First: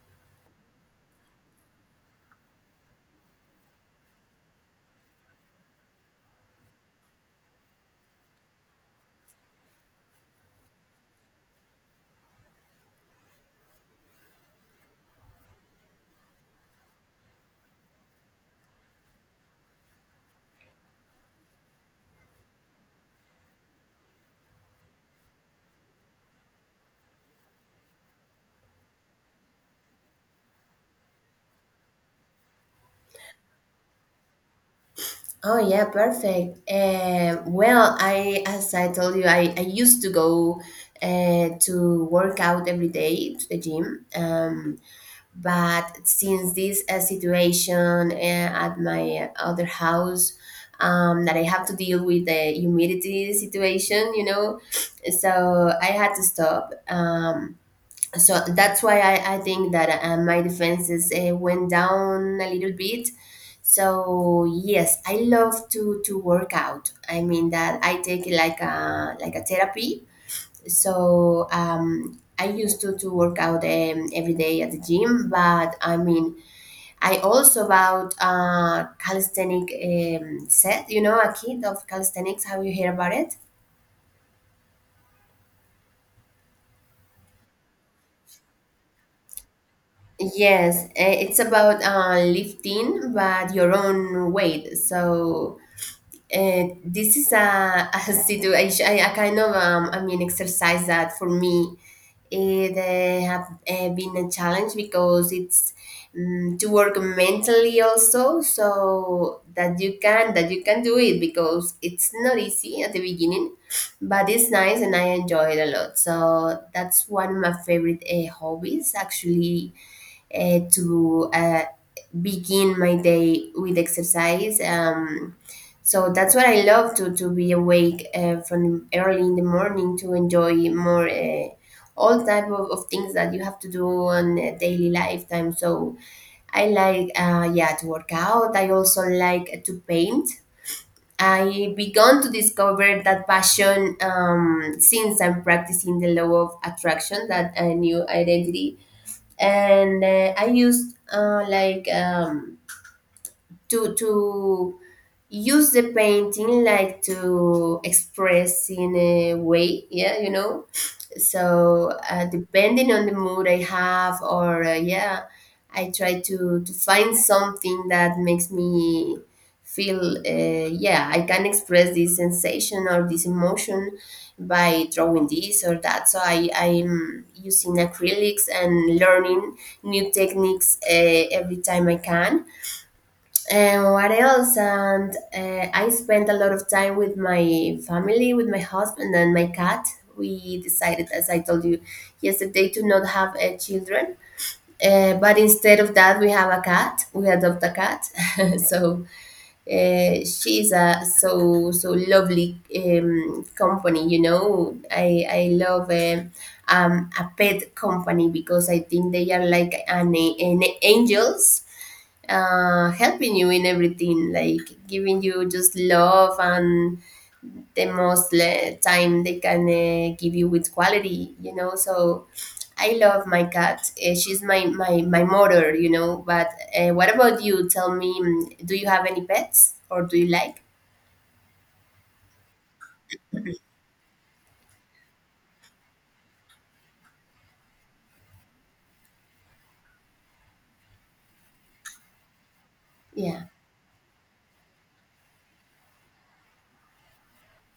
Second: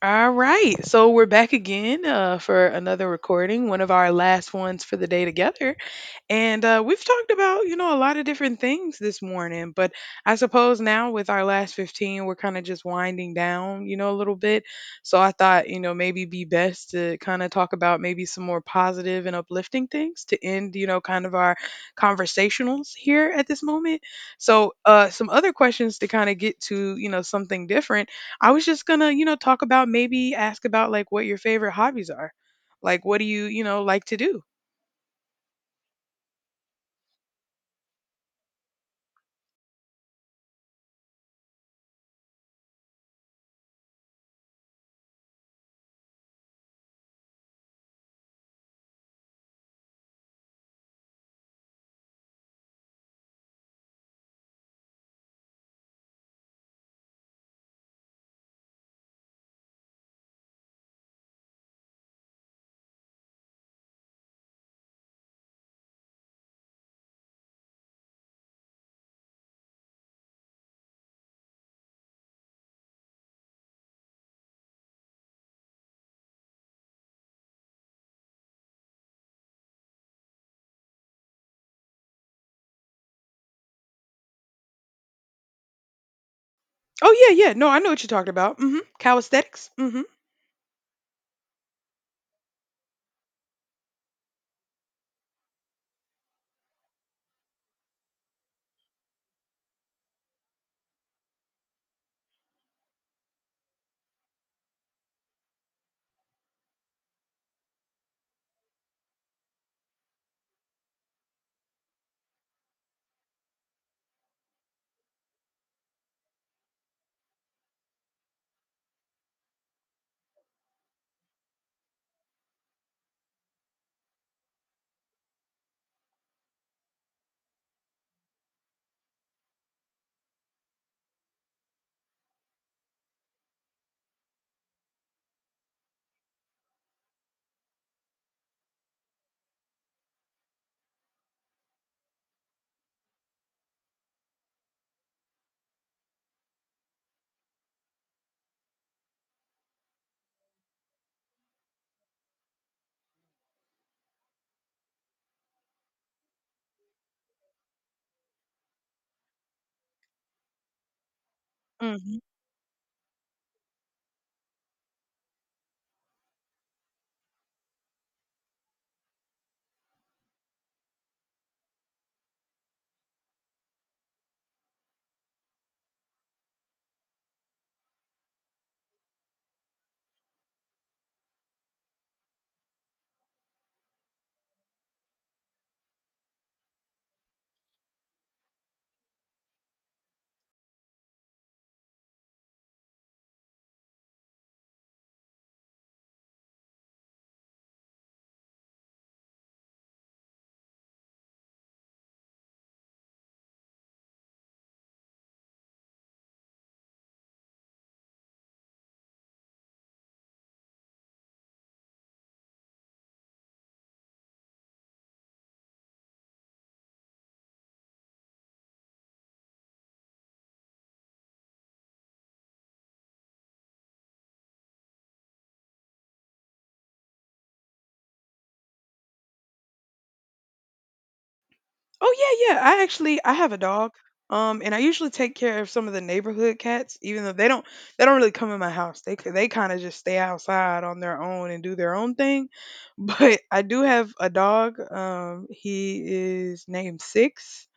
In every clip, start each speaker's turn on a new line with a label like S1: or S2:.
S1: All right. So we're back again for another recording, one of our last ones for the day together. And we've talked about, you know, a lot of different things this morning, but I suppose now with our last 15, we're kind of just winding down, you know, a little bit. So I thought, you know, maybe be best to kind of talk about maybe some more positive and uplifting things to end, you know, kind of our conversationals here at this moment. So some other questions to kind of get to, you know, something different. I was just going to, you know, talk about maybe ask about like what your favorite hobbies are. Like, what do you, you know, like to do?
S2: Oh yeah, perfect. Well, I as I told you, I used to go to work out every day to the gym. But since this situation at my other house, that I have to deal with the humidity situation, so I had to stop. So that's why I think that my defenses went down a little bit. So yes, I love to work out. I mean that I take it like a therapy. So I used to work out every day at the gym, but I mean I also about calisthenic set. You know, a kit of calisthenics. Have you heard about it?
S1: Oh yeah, yeah. No, I know what you're talking about. Mhm. Calisthenics. Mhm.
S2: Yes, it's about lifting, but your own weight. So this is a situation, a kind of I mean exercise that for me it have been a challenge because it's to work mentally also, so that you can do it because it's not easy at the beginning, but it's nice and I enjoy it a lot. So that's one of my favorite hobbies actually to begin my day with exercise. So that's what I love to be awake from early in the morning to enjoy more all type of things that you have to do on a daily lifetime. So I like yeah to work out. I also like to paint. I began to discover that passion since I'm practicing the law of attraction, that a new identity and I used like to use the painting like to express in a way yeah. So
S1: Mhm.
S2: depending on the mood I have or yeah I try to find something that makes me feel yeah I can express this sensation or this emotion by drawing this or that. So I'm using acrylics and learning new techniques every time I can. And what else? And I spent a lot of time with my family, with my husband and my cat. We decided, as I told you yesterday, to not have children. But instead of that, we have a cat. We adopt a cat. So she's a so lovely company. You know, I love a pet company because I think they are like an angels helping you in everything, like giving you just love and the most time they can give you with quality, you know. So I love my cat. She's my motor, you know. But what about you? Tell me, do you have any pets or do you like?
S1: Oh yeah, yeah. I actually I have a dog. And I usually take care of some of the neighborhood cats, even though they don't really come in my house. They kind of just stay outside on their own and do their own thing. But
S2: Yeah,
S1: I do have a dog. He is named Six,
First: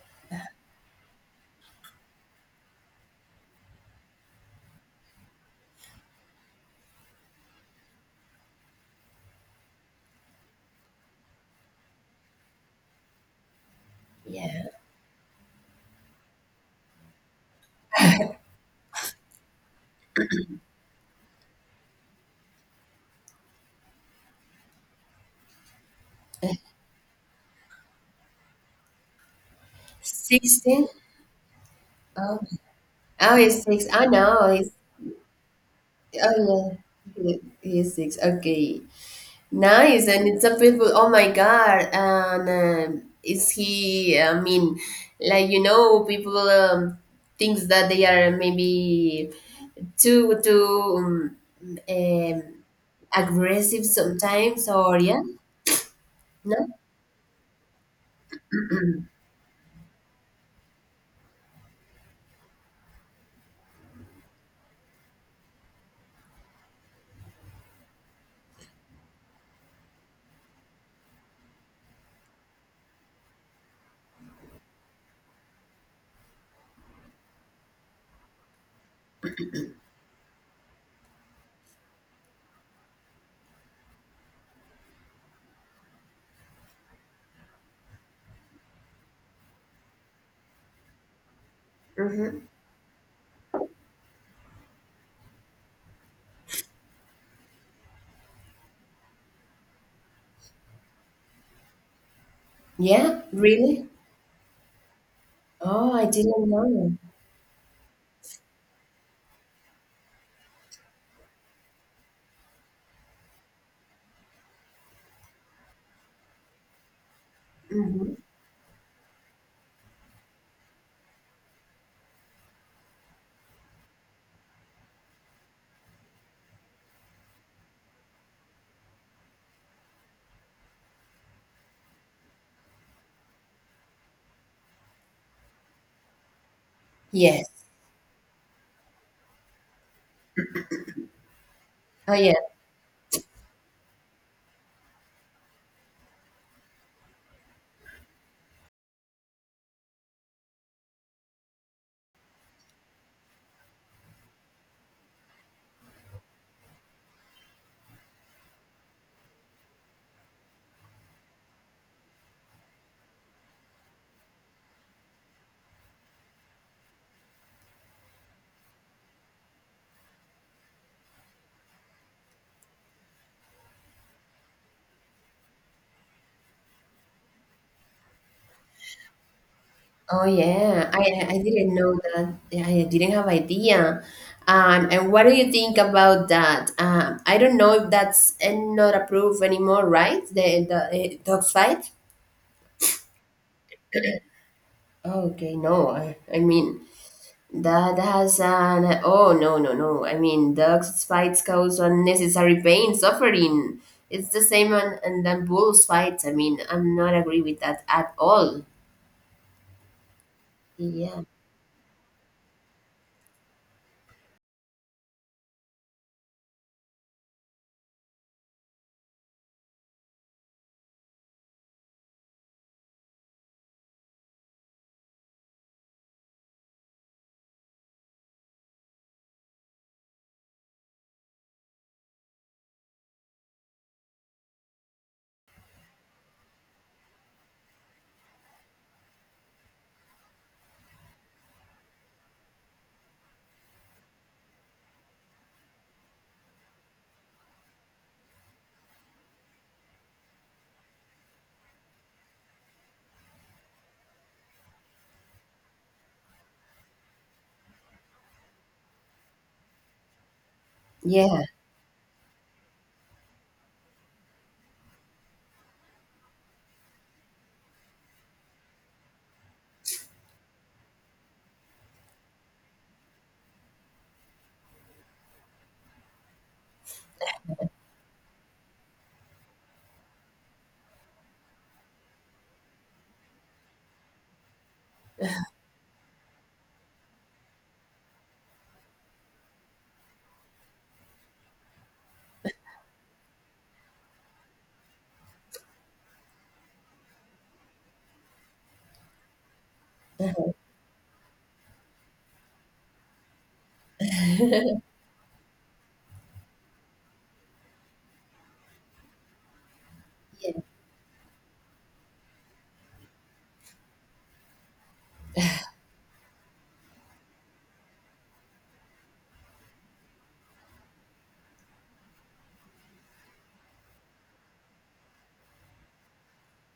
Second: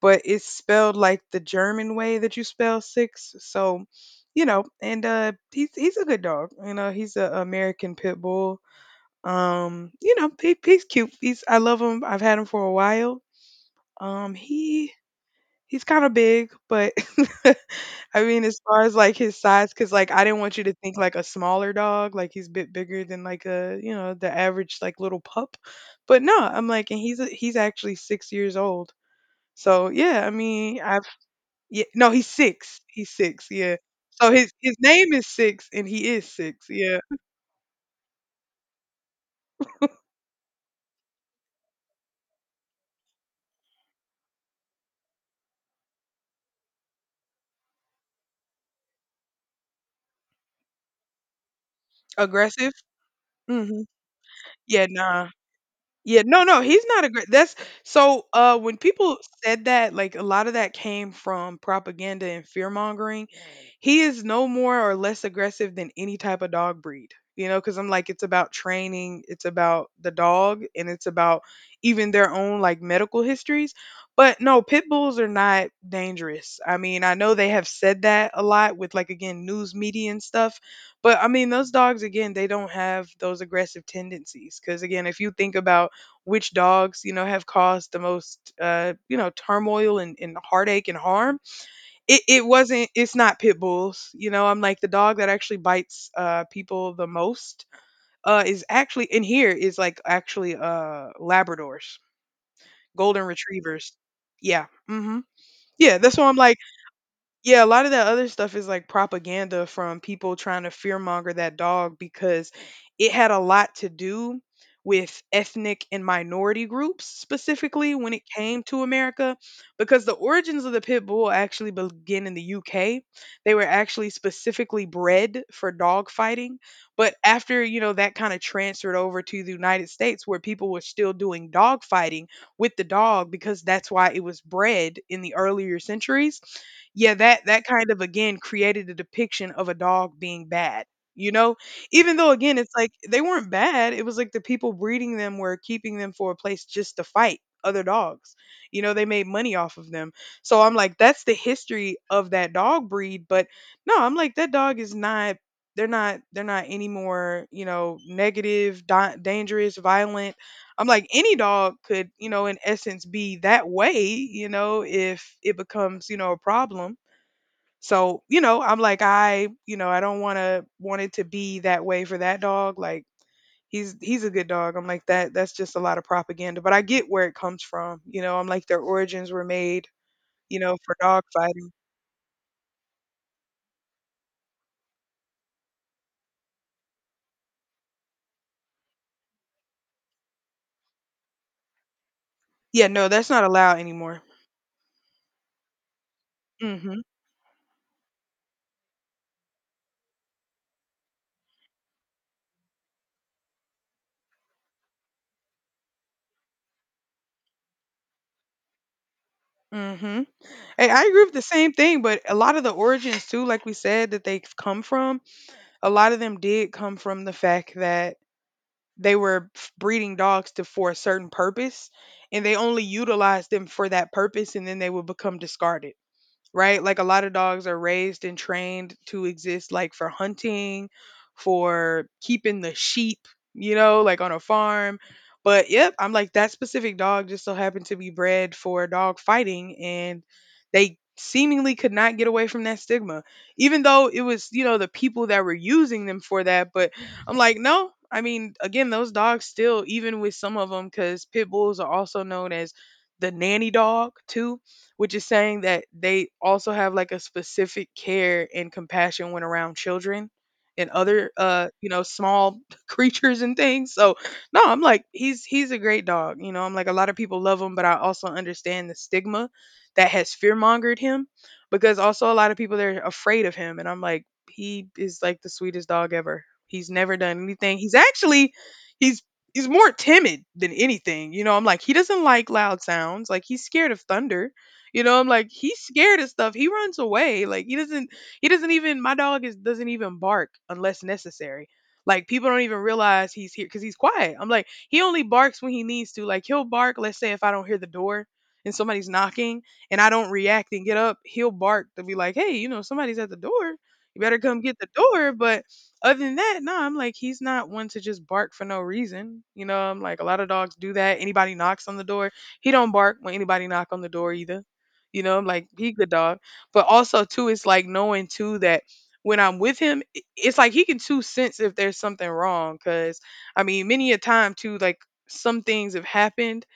S1: but it's spelled like the German way that you spell six. So, you know, and he's a good dog. You know, he's an American pit bull. You know, he's cute. He's I love him. I've had him for a while. Um,
S2: yeah.
S1: he he's kind of big, but I mean, as far as like his size, because like I didn't want you to think like a smaller dog, like he's a bit bigger than like a you know the average like little pup. But no, I'm like, and he's actually 6 years old. So yeah, I mean,
S2: 16?
S1: I've yeah, no, he's
S2: Oh,
S1: six. He's
S2: oh,
S1: six.
S2: he's
S1: Yeah.
S2: six. Oh,
S1: So
S2: no,
S1: his
S2: he's,
S1: his name is Six, and he is six.
S2: oh, yeah.
S1: Yeah.
S2: He's six. Okay. Nice, and it's a beautiful. Oh my God! And is he? I mean, like people thinks that they are maybe too um,
S1: Aggressive. Hmm.
S2: aggressive sometimes,
S1: Yeah.
S2: or yeah,
S1: Nah. Yeah, no,
S2: no,
S1: no, he's not a great. That's so. When people said that, like a lot of that came from propaganda and fear mongering. He is no more or less aggressive than any type of dog breed, you know. Because I'm like, it's about training, it's about the dog, and it's about even their own like medical histories. But no, pit bulls are not dangerous. I mean, I know they have said that a lot with like again news media and stuff, but I mean, those dogs again, they don't have those aggressive tendencies. Because again, if you think about which dogs, you know, have caused the most, you know, turmoil and heartache and harm. It
S2: mm-hmm.
S1: wasn't, it's not pit bulls. You know, I'm like the dog that actually bites people the most is actually, in here is like actually Labradors,
S2: Yeah,
S1: Golden
S2: really.
S1: Retrievers. Yeah. Hmm.
S2: Oh,
S1: Yeah.
S2: I
S1: That's why I'm
S2: didn't
S1: like,
S2: know.
S1: yeah, a lot of that other stuff is like propaganda from people trying to fearmonger that dog because it had a lot to do with ethnic and minority groups specifically
S2: Mm-hmm.
S1: when it came to America because the origins of the pit bull actually begin in the UK. They were actually specifically bred for dog fighting, but after, you know, that kind of transferred over to the United States where people were still doing dog fighting with the dog because that's why it was bred in the earlier centuries, yeah, that
S2: Yes.
S1: that kind of again created a depiction of a dog being bad, you know?
S2: Oh
S1: Even though
S2: yeah.
S1: again it's like they weren't bad, it was like the people breeding them were keeping them for a place just to fight other dogs. You know, they made money off of them. So I'm like that's the history of that dog breed, but no, I'm like that dog is not they're not any more, you know, negative, dangerous, violent. I'm like any dog could, you know, in essence be that way, you know, if it becomes, you know, a problem so, you know, I'm like, I, you know, I don't want to want it to be that way for that dog. Like he's a good dog. I'm like that's just a lot of propaganda, but I get where it comes from. You know, I'm like their origins were made,
S2: Oh
S1: you know,
S2: yeah,
S1: for
S2: I
S1: dog
S2: I
S1: fighting.
S2: didn't know that. Yeah, I didn't have idea. And what do you think about that? I don't know if that's not approved anymore, right? The dog fight.
S1: Yeah, no, that's not allowed anymore.
S2: Oh, okay, no. I mean
S1: Mhm.
S2: that has an oh no no no. I mean dogs fights cause unnecessary pain, suffering. It's the same on and then bulls fights. I mean, I'm not agree with that at all.
S1: Mhm. Hey, I
S2: Yeah.
S1: agree with the same thing, but a lot of the origins too, like we said that they've come from, a lot of them did come from the fact that they were breeding dogs to for a certain purpose and they only utilized them for that purpose and then they would become discarded, right? Like a lot of dogs are raised and trained to exist like for hunting, for keeping the sheep, you know, like on a farm. But yep, I'm like that specific dog just so happened to be bred for dog fighting and they seemingly could not get away from that stigma. Even though it was, you know, the people that were using them for that, but I'm like, no. I mean, again, those dogs still even with some of them cuz pit bulls are also known as the nanny dog too, which is saying that they also have like a specific care and compassion when around children and other
S2: Yeah.
S1: you know small creatures and things so no I'm like he's a great dog, you know, I'm like a lot of people love him but I also understand the stigma that has fear mongered him because also a lot of people they're afraid of him and I'm like he is like the sweetest dog ever, he's never done anything, he's actually he's he's more timid than anything, you know, I'm like he doesn't like loud sounds, like he's scared of thunder, you know, I'm like, he's scared of stuff. He runs away. Like he doesn't even my dog is doesn't even bark unless necessary. Like people don't even realize he's here because he's quiet. I'm like, he only barks when he needs to. Like he'll bark, let's say if I don't hear the door and somebody's knocking and I don't react and get up, he'll bark to be like, Hey, you know, somebody's at the door. You better come get the door. But other than that, no, I'm like, he's not one to just bark for no reason. You know, I'm like, a lot of dogs do that. Anybody knocks on the door, he don't bark when anybody knock on the door either. You know, I'm like, he good dog. But also too, it's like knowing too that when I'm with him, it's like he can too sense if there's something wrong. Cause I mean, many a time too, like some things have happened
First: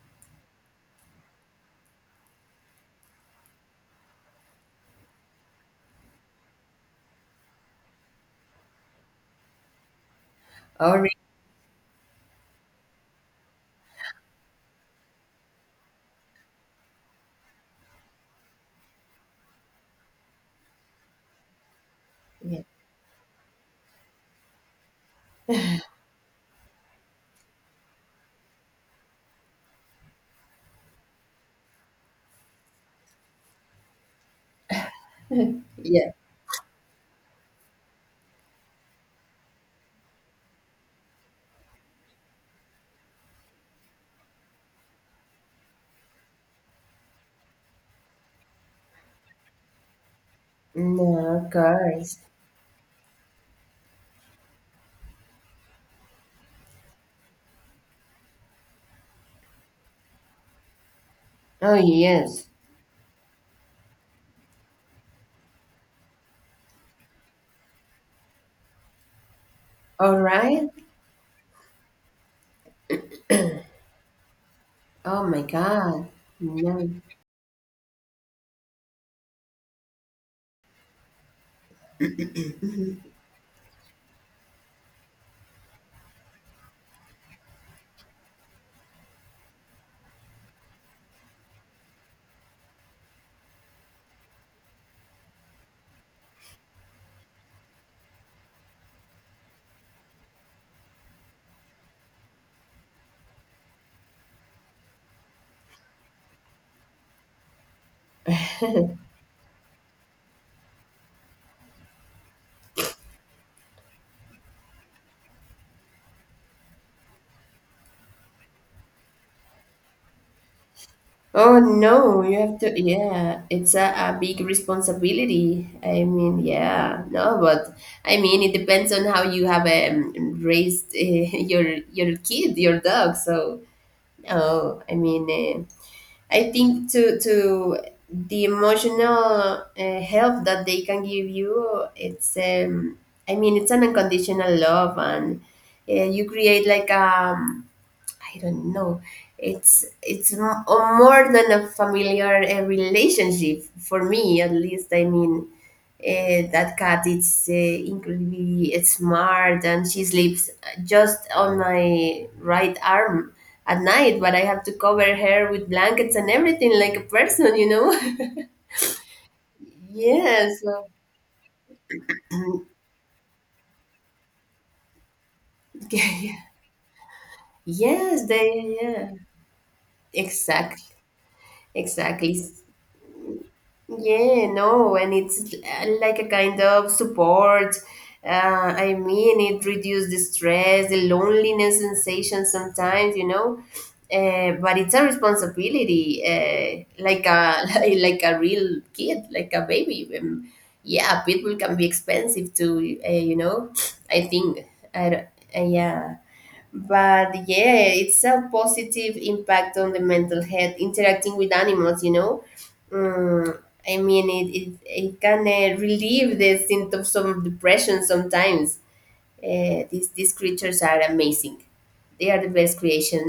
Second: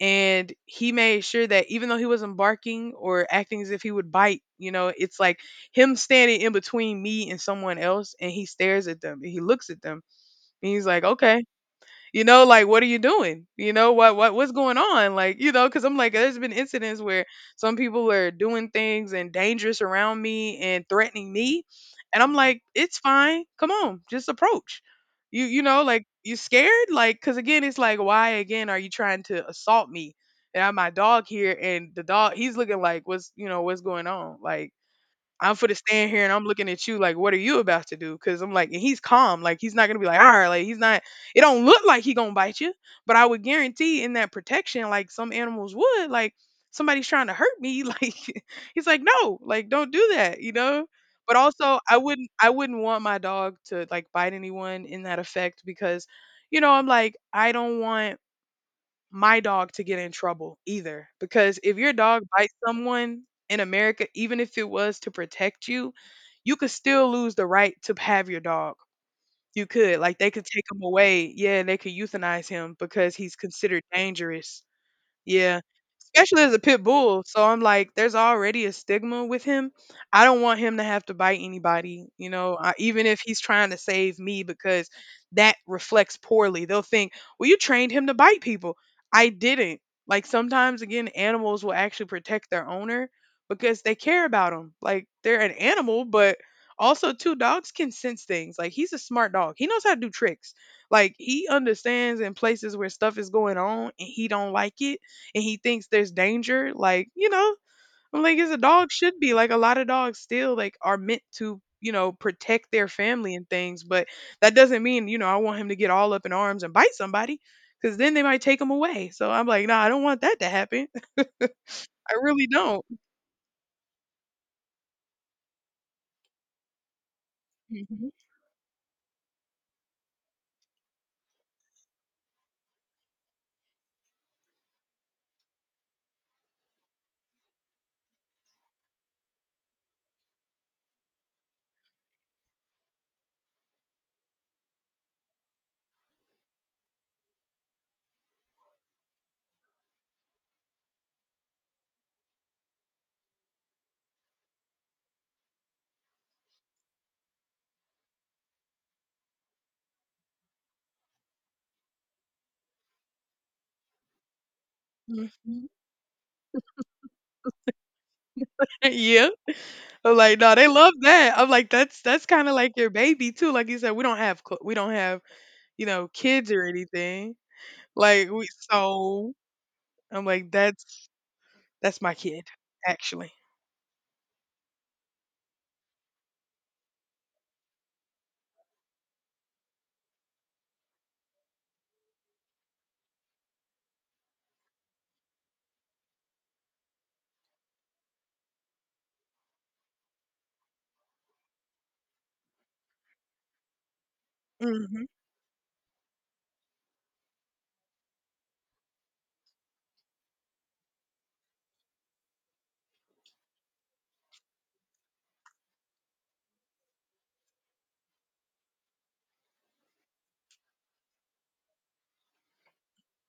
S1: and he made sure that even though he wasn't barking or acting as if he would bite, you know, it's like him standing in between me and someone else and he stares at them and he looks at them and he's like,
S2: Already.
S1: okay, you know, like what are you doing, you know, what's going on, like, you know, because I'm like there's been incidents where some people are doing things and dangerous around me and threatening me and I'm
S2: Yeah.
S1: like it's fine, come on, just approach you know, like you scared, like because again it's like why again are you trying to assault me and I have my dog here and the dog he's looking like what's, you know, what's going on, like I'm for to stand
S2: Yeah.
S1: here and I'm looking at you like, what are you about to do? Because I'm like, and he's calm. Like he's not gonna be like, all right, like he's not. It don't look like he gonna bite you, but I would guarantee in that protection, like some animals would, like somebody's trying to hurt me. Like he's like, no, like don't do that, you know.
S2: No,
S1: But
S2: of
S1: also, I
S2: course.
S1: wouldn't, I wouldn't want my dog to like bite anyone in that effect because, you know, I'm like, I don't want my dog to get in trouble either. Because
S2: Oh,
S1: if your dog
S2: yes.
S1: bites someone in America, even if it was to protect you, you could still lose the right to have your dog. You could.
S2: All
S1: Like they could take
S2: right.
S1: him away. Yeah, they could euthanize him because he's considered dangerous.
S2: Oh, my
S1: Yeah.
S2: God.
S1: Especially as a pit
S2: No.
S1: bull. So I'm like, there's already a stigma with him. I don't want him to have to bite anybody, you know, I, even if he's trying to save me, because that reflects poorly. They'll think, well, you trained him to bite people. I didn't. Like sometimes, again, animals will actually protect their owner because they care about them. Like they're an animal, but also, too, dogs can sense things. Like he's a smart dog, he knows how to do tricks. Like he understands in places where stuff is going on and he don't like it and he thinks there's danger, like, you know, I'm like, as a dog should be. Like a lot of dogs still like are meant to, you know, protect their family and things, but that doesn't mean, you know, I want him to get all up in arms and bite somebody because then they might take him away. So I'm like, nah, I don't want that to happen.
S2: Oh,
S1: I
S2: no. You
S1: really
S2: have to,
S1: don't.
S2: yeah. It's a big responsibility. I mean, yeah. No, but
S1: Mhm,
S2: I mean, it depends on how you have raised your kid, your dog. So, no, I mean, I think to the emotional help that they can give you, it's I mean it's an unconditional love, and you create like I don't know. It's more than a familiar relationship for me, at least. I mean, that cat is incredibly smart, and she sleeps just on my right arm at night. But I have to cover her
S1: mhm.
S2: with blankets and everything, like a person.
S1: Yeah. I'm like, no,
S2: Yes.
S1: they love that. I'm like, that's kind of like your baby too. Like you said, we don't have we don't have, you know, kids or anything.
S2: Yes,
S1: Like we
S2: they yeah.
S1: so I'm like
S2: Exactly.
S1: that's my
S2: Exactly.
S1: kid, actually.
S2: Yeah, no, and it's like a kind of support. I mean, it reduces the stress, the loneliness sensation sometimes. But it's a responsibility, like a like a real kid, like a baby. Yeah, people can be expensive too. I think
S1: Mhm,
S2: I don't, yeah but yeah it's a positive impact on the mental health interacting with animals. Mm, I mean it can relieve the symptoms of depression sometimes. These creatures are amazing. They are the best creation.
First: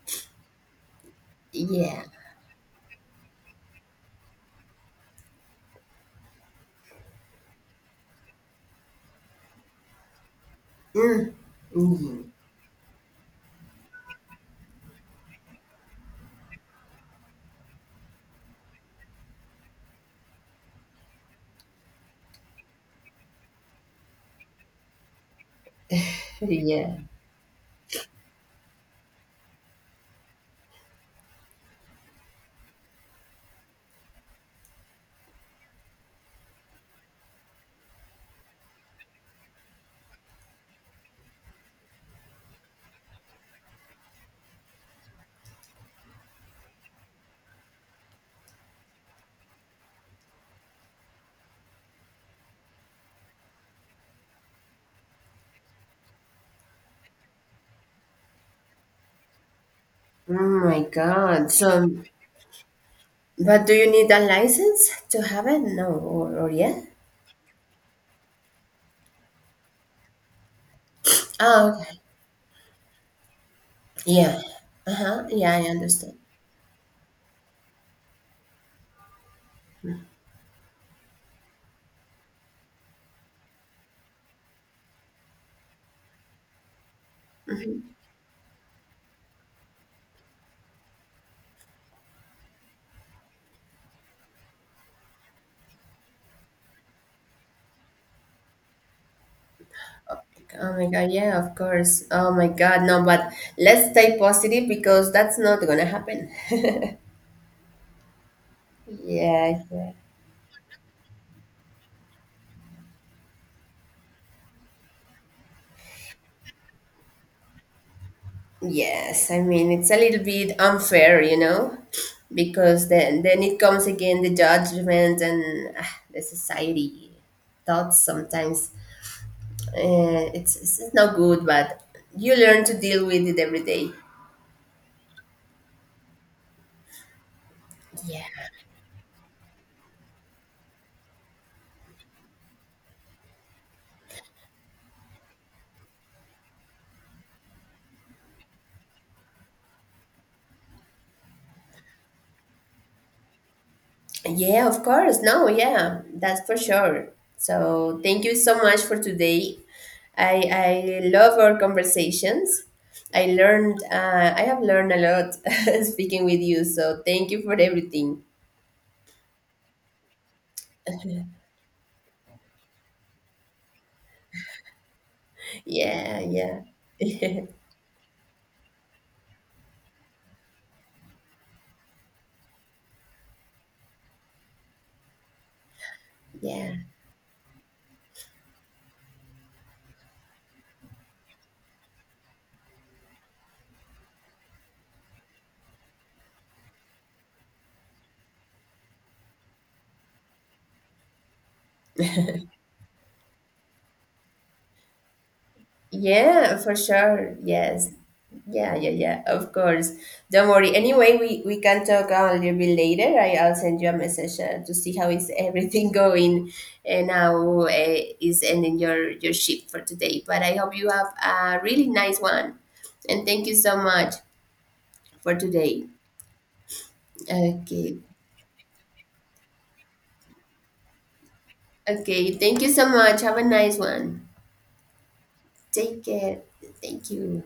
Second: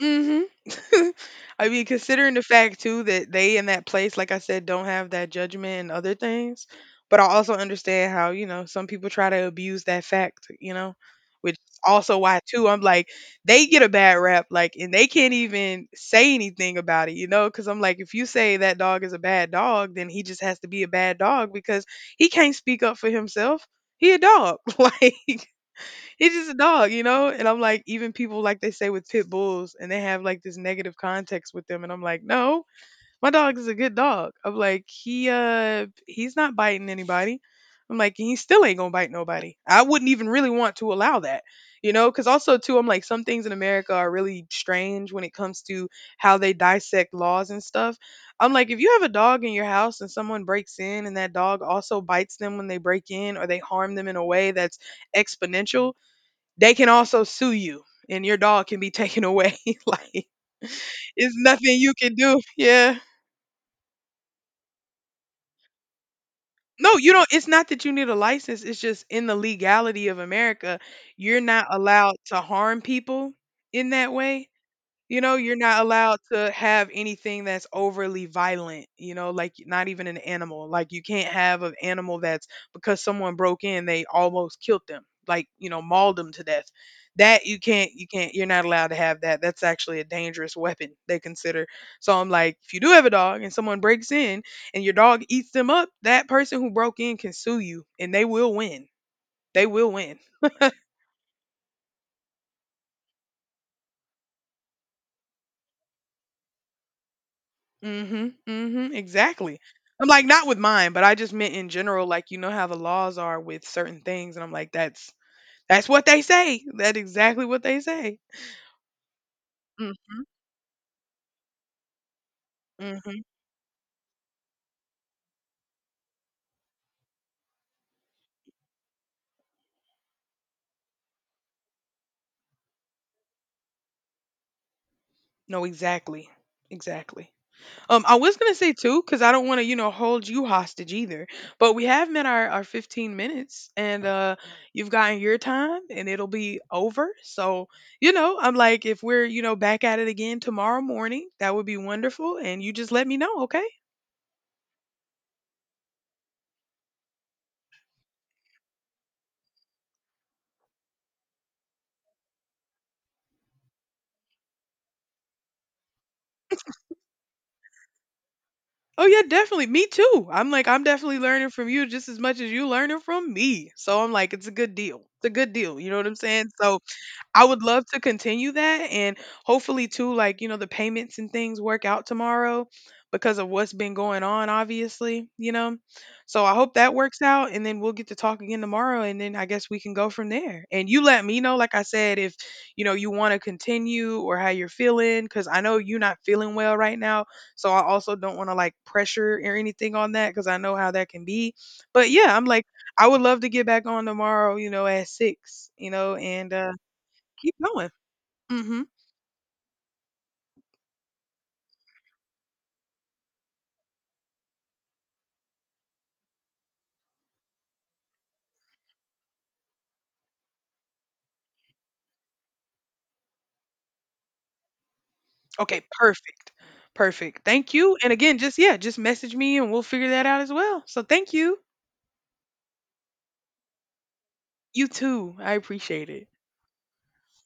S1: mhm. I mean,
S2: Yeah.
S1: considering the fact too that they in that place, like I said, don't have that judgment and other things, but I also understand how, you know, some people try to abuse that fact, you know, which is also
S2: Mm,
S1: why too I'm like, they get a bad rap, like, and they can't even say anything about it, you know, because I'm like, if you say that dog is a bad dog, then he just has to be a bad dog because he can't speak up for himself. He a dog, like. He's just a dog,
S2: yeah.
S1: you know? And I'm like, even people like they say with pit bulls and they have like this negative context with them and I'm like, "No, my dog is a good dog." I'm like, "He he's not biting anybody." I'm like, and "He still ain't going to bite nobody." I wouldn't even really want to allow that. You know, cuz also too I'm like some things in America are really strange when it comes to how they dissect laws and stuff. I'm like, if you have a dog in your house and someone breaks in and that dog also bites them when they break in or they harm them in a way that's exponential, they can also sue you and your dog can be taken away. Like
S2: Oh my
S1: it's
S2: God.
S1: nothing
S2: So,
S1: you can do. Yeah.
S2: but do you need a license to have it? No, or yeah.
S1: No, you don't, it's not that you need a license, it's just in the legality of America, you're not
S2: Oh, okay.
S1: allowed to harm people in that
S2: Yeah.
S1: way. You
S2: Uh-huh.
S1: know,
S2: Yeah,
S1: you're
S2: I
S1: not
S2: understand.
S1: allowed to have anything that's overly violent, you know, like not even an animal. Like you can't have an animal that's because someone broke in, they almost killed them, like, you know, mauled them to death. That you can't, you're not allowed to have that. That's actually a dangerous weapon, they consider. So I'm like, if you do have a dog and someone breaks in and your dog eats them up, that person who broke in can sue you and they will win. They will win.
S2: Oh my God, yeah, of course. Oh my God, no, but let's stay positive because that's not gonna happen.
S1: Mhm, mhm,
S2: Yeah,
S1: exactly.
S2: yeah.
S1: I'm like, not with mine, but I just meant in general, like, you know how the laws are with certain things, and I'm like, that's what they say. That's exactly what they say.
S2: Yes, I mean it's a little
S1: Mhm,
S2: bit unfair, because then
S1: mhm.
S2: then it comes again the judgment and the society thoughts sometimes. It's not good, but you learn to deal with it every day.
S1: No, exactly, exactly. I
S2: Yeah.
S1: was gonna say too, because I don't want to, you know, hold you hostage either. But we have met our 15 minutes, and you've gotten your time, and it'll be over. So, you know, I'm like, if we're, you know, back at it again tomorrow morning, that would be wonderful. And you just let me know, okay?
S2: Yeah, of course. No, yeah, that's for sure. So thank you so much for today. I love our conversations. I have learned a lot speaking with you. So thank you for everything.
S1: Oh yeah, definitely. Me too. I'm like, I'm definitely learning from you just as much as you learning from me. So I'm like, it's a good deal. It's a good deal. You know what I'm
S2: Yeah,
S1: saying?
S2: yeah.
S1: So I would love to continue that and hopefully too like you know the payments and things work out tomorrow because of what's been going on obviously, you know. So I
S2: Yeah.
S1: hope that works out and then we'll get to talk again tomorrow and then I guess we can go from there. And you let me know like I said if you know you want to continue or how you're feeling cuz I know you're not feeling well right now. So I also don't want to like pressure or anything on that cuz I know how that can be. But yeah, I'm like I would love to get back on tomorrow, you know, at 6, you know, and
S2: Yeah, for sure.
S1: keep going.
S2: Yes. Yeah,
S1: Mhm.
S2: yeah, yeah. Of course. Don't worry. Anyway, we can talk a little bit later. I'll send you a message to see how is everything going and how is ending your shift for today. But I hope you have a really nice one. And thank you so much for
S1: Okay,
S2: today.
S1: perfect. Perfect. Thank you.
S2: Okay.
S1: And again, just yeah, just message me and we'll figure that out as well. So thank you.
S2: Okay. Thank you so much. Have a nice one.
S1: You too. I
S2: Take
S1: appreciate it.
S2: care. Thank you.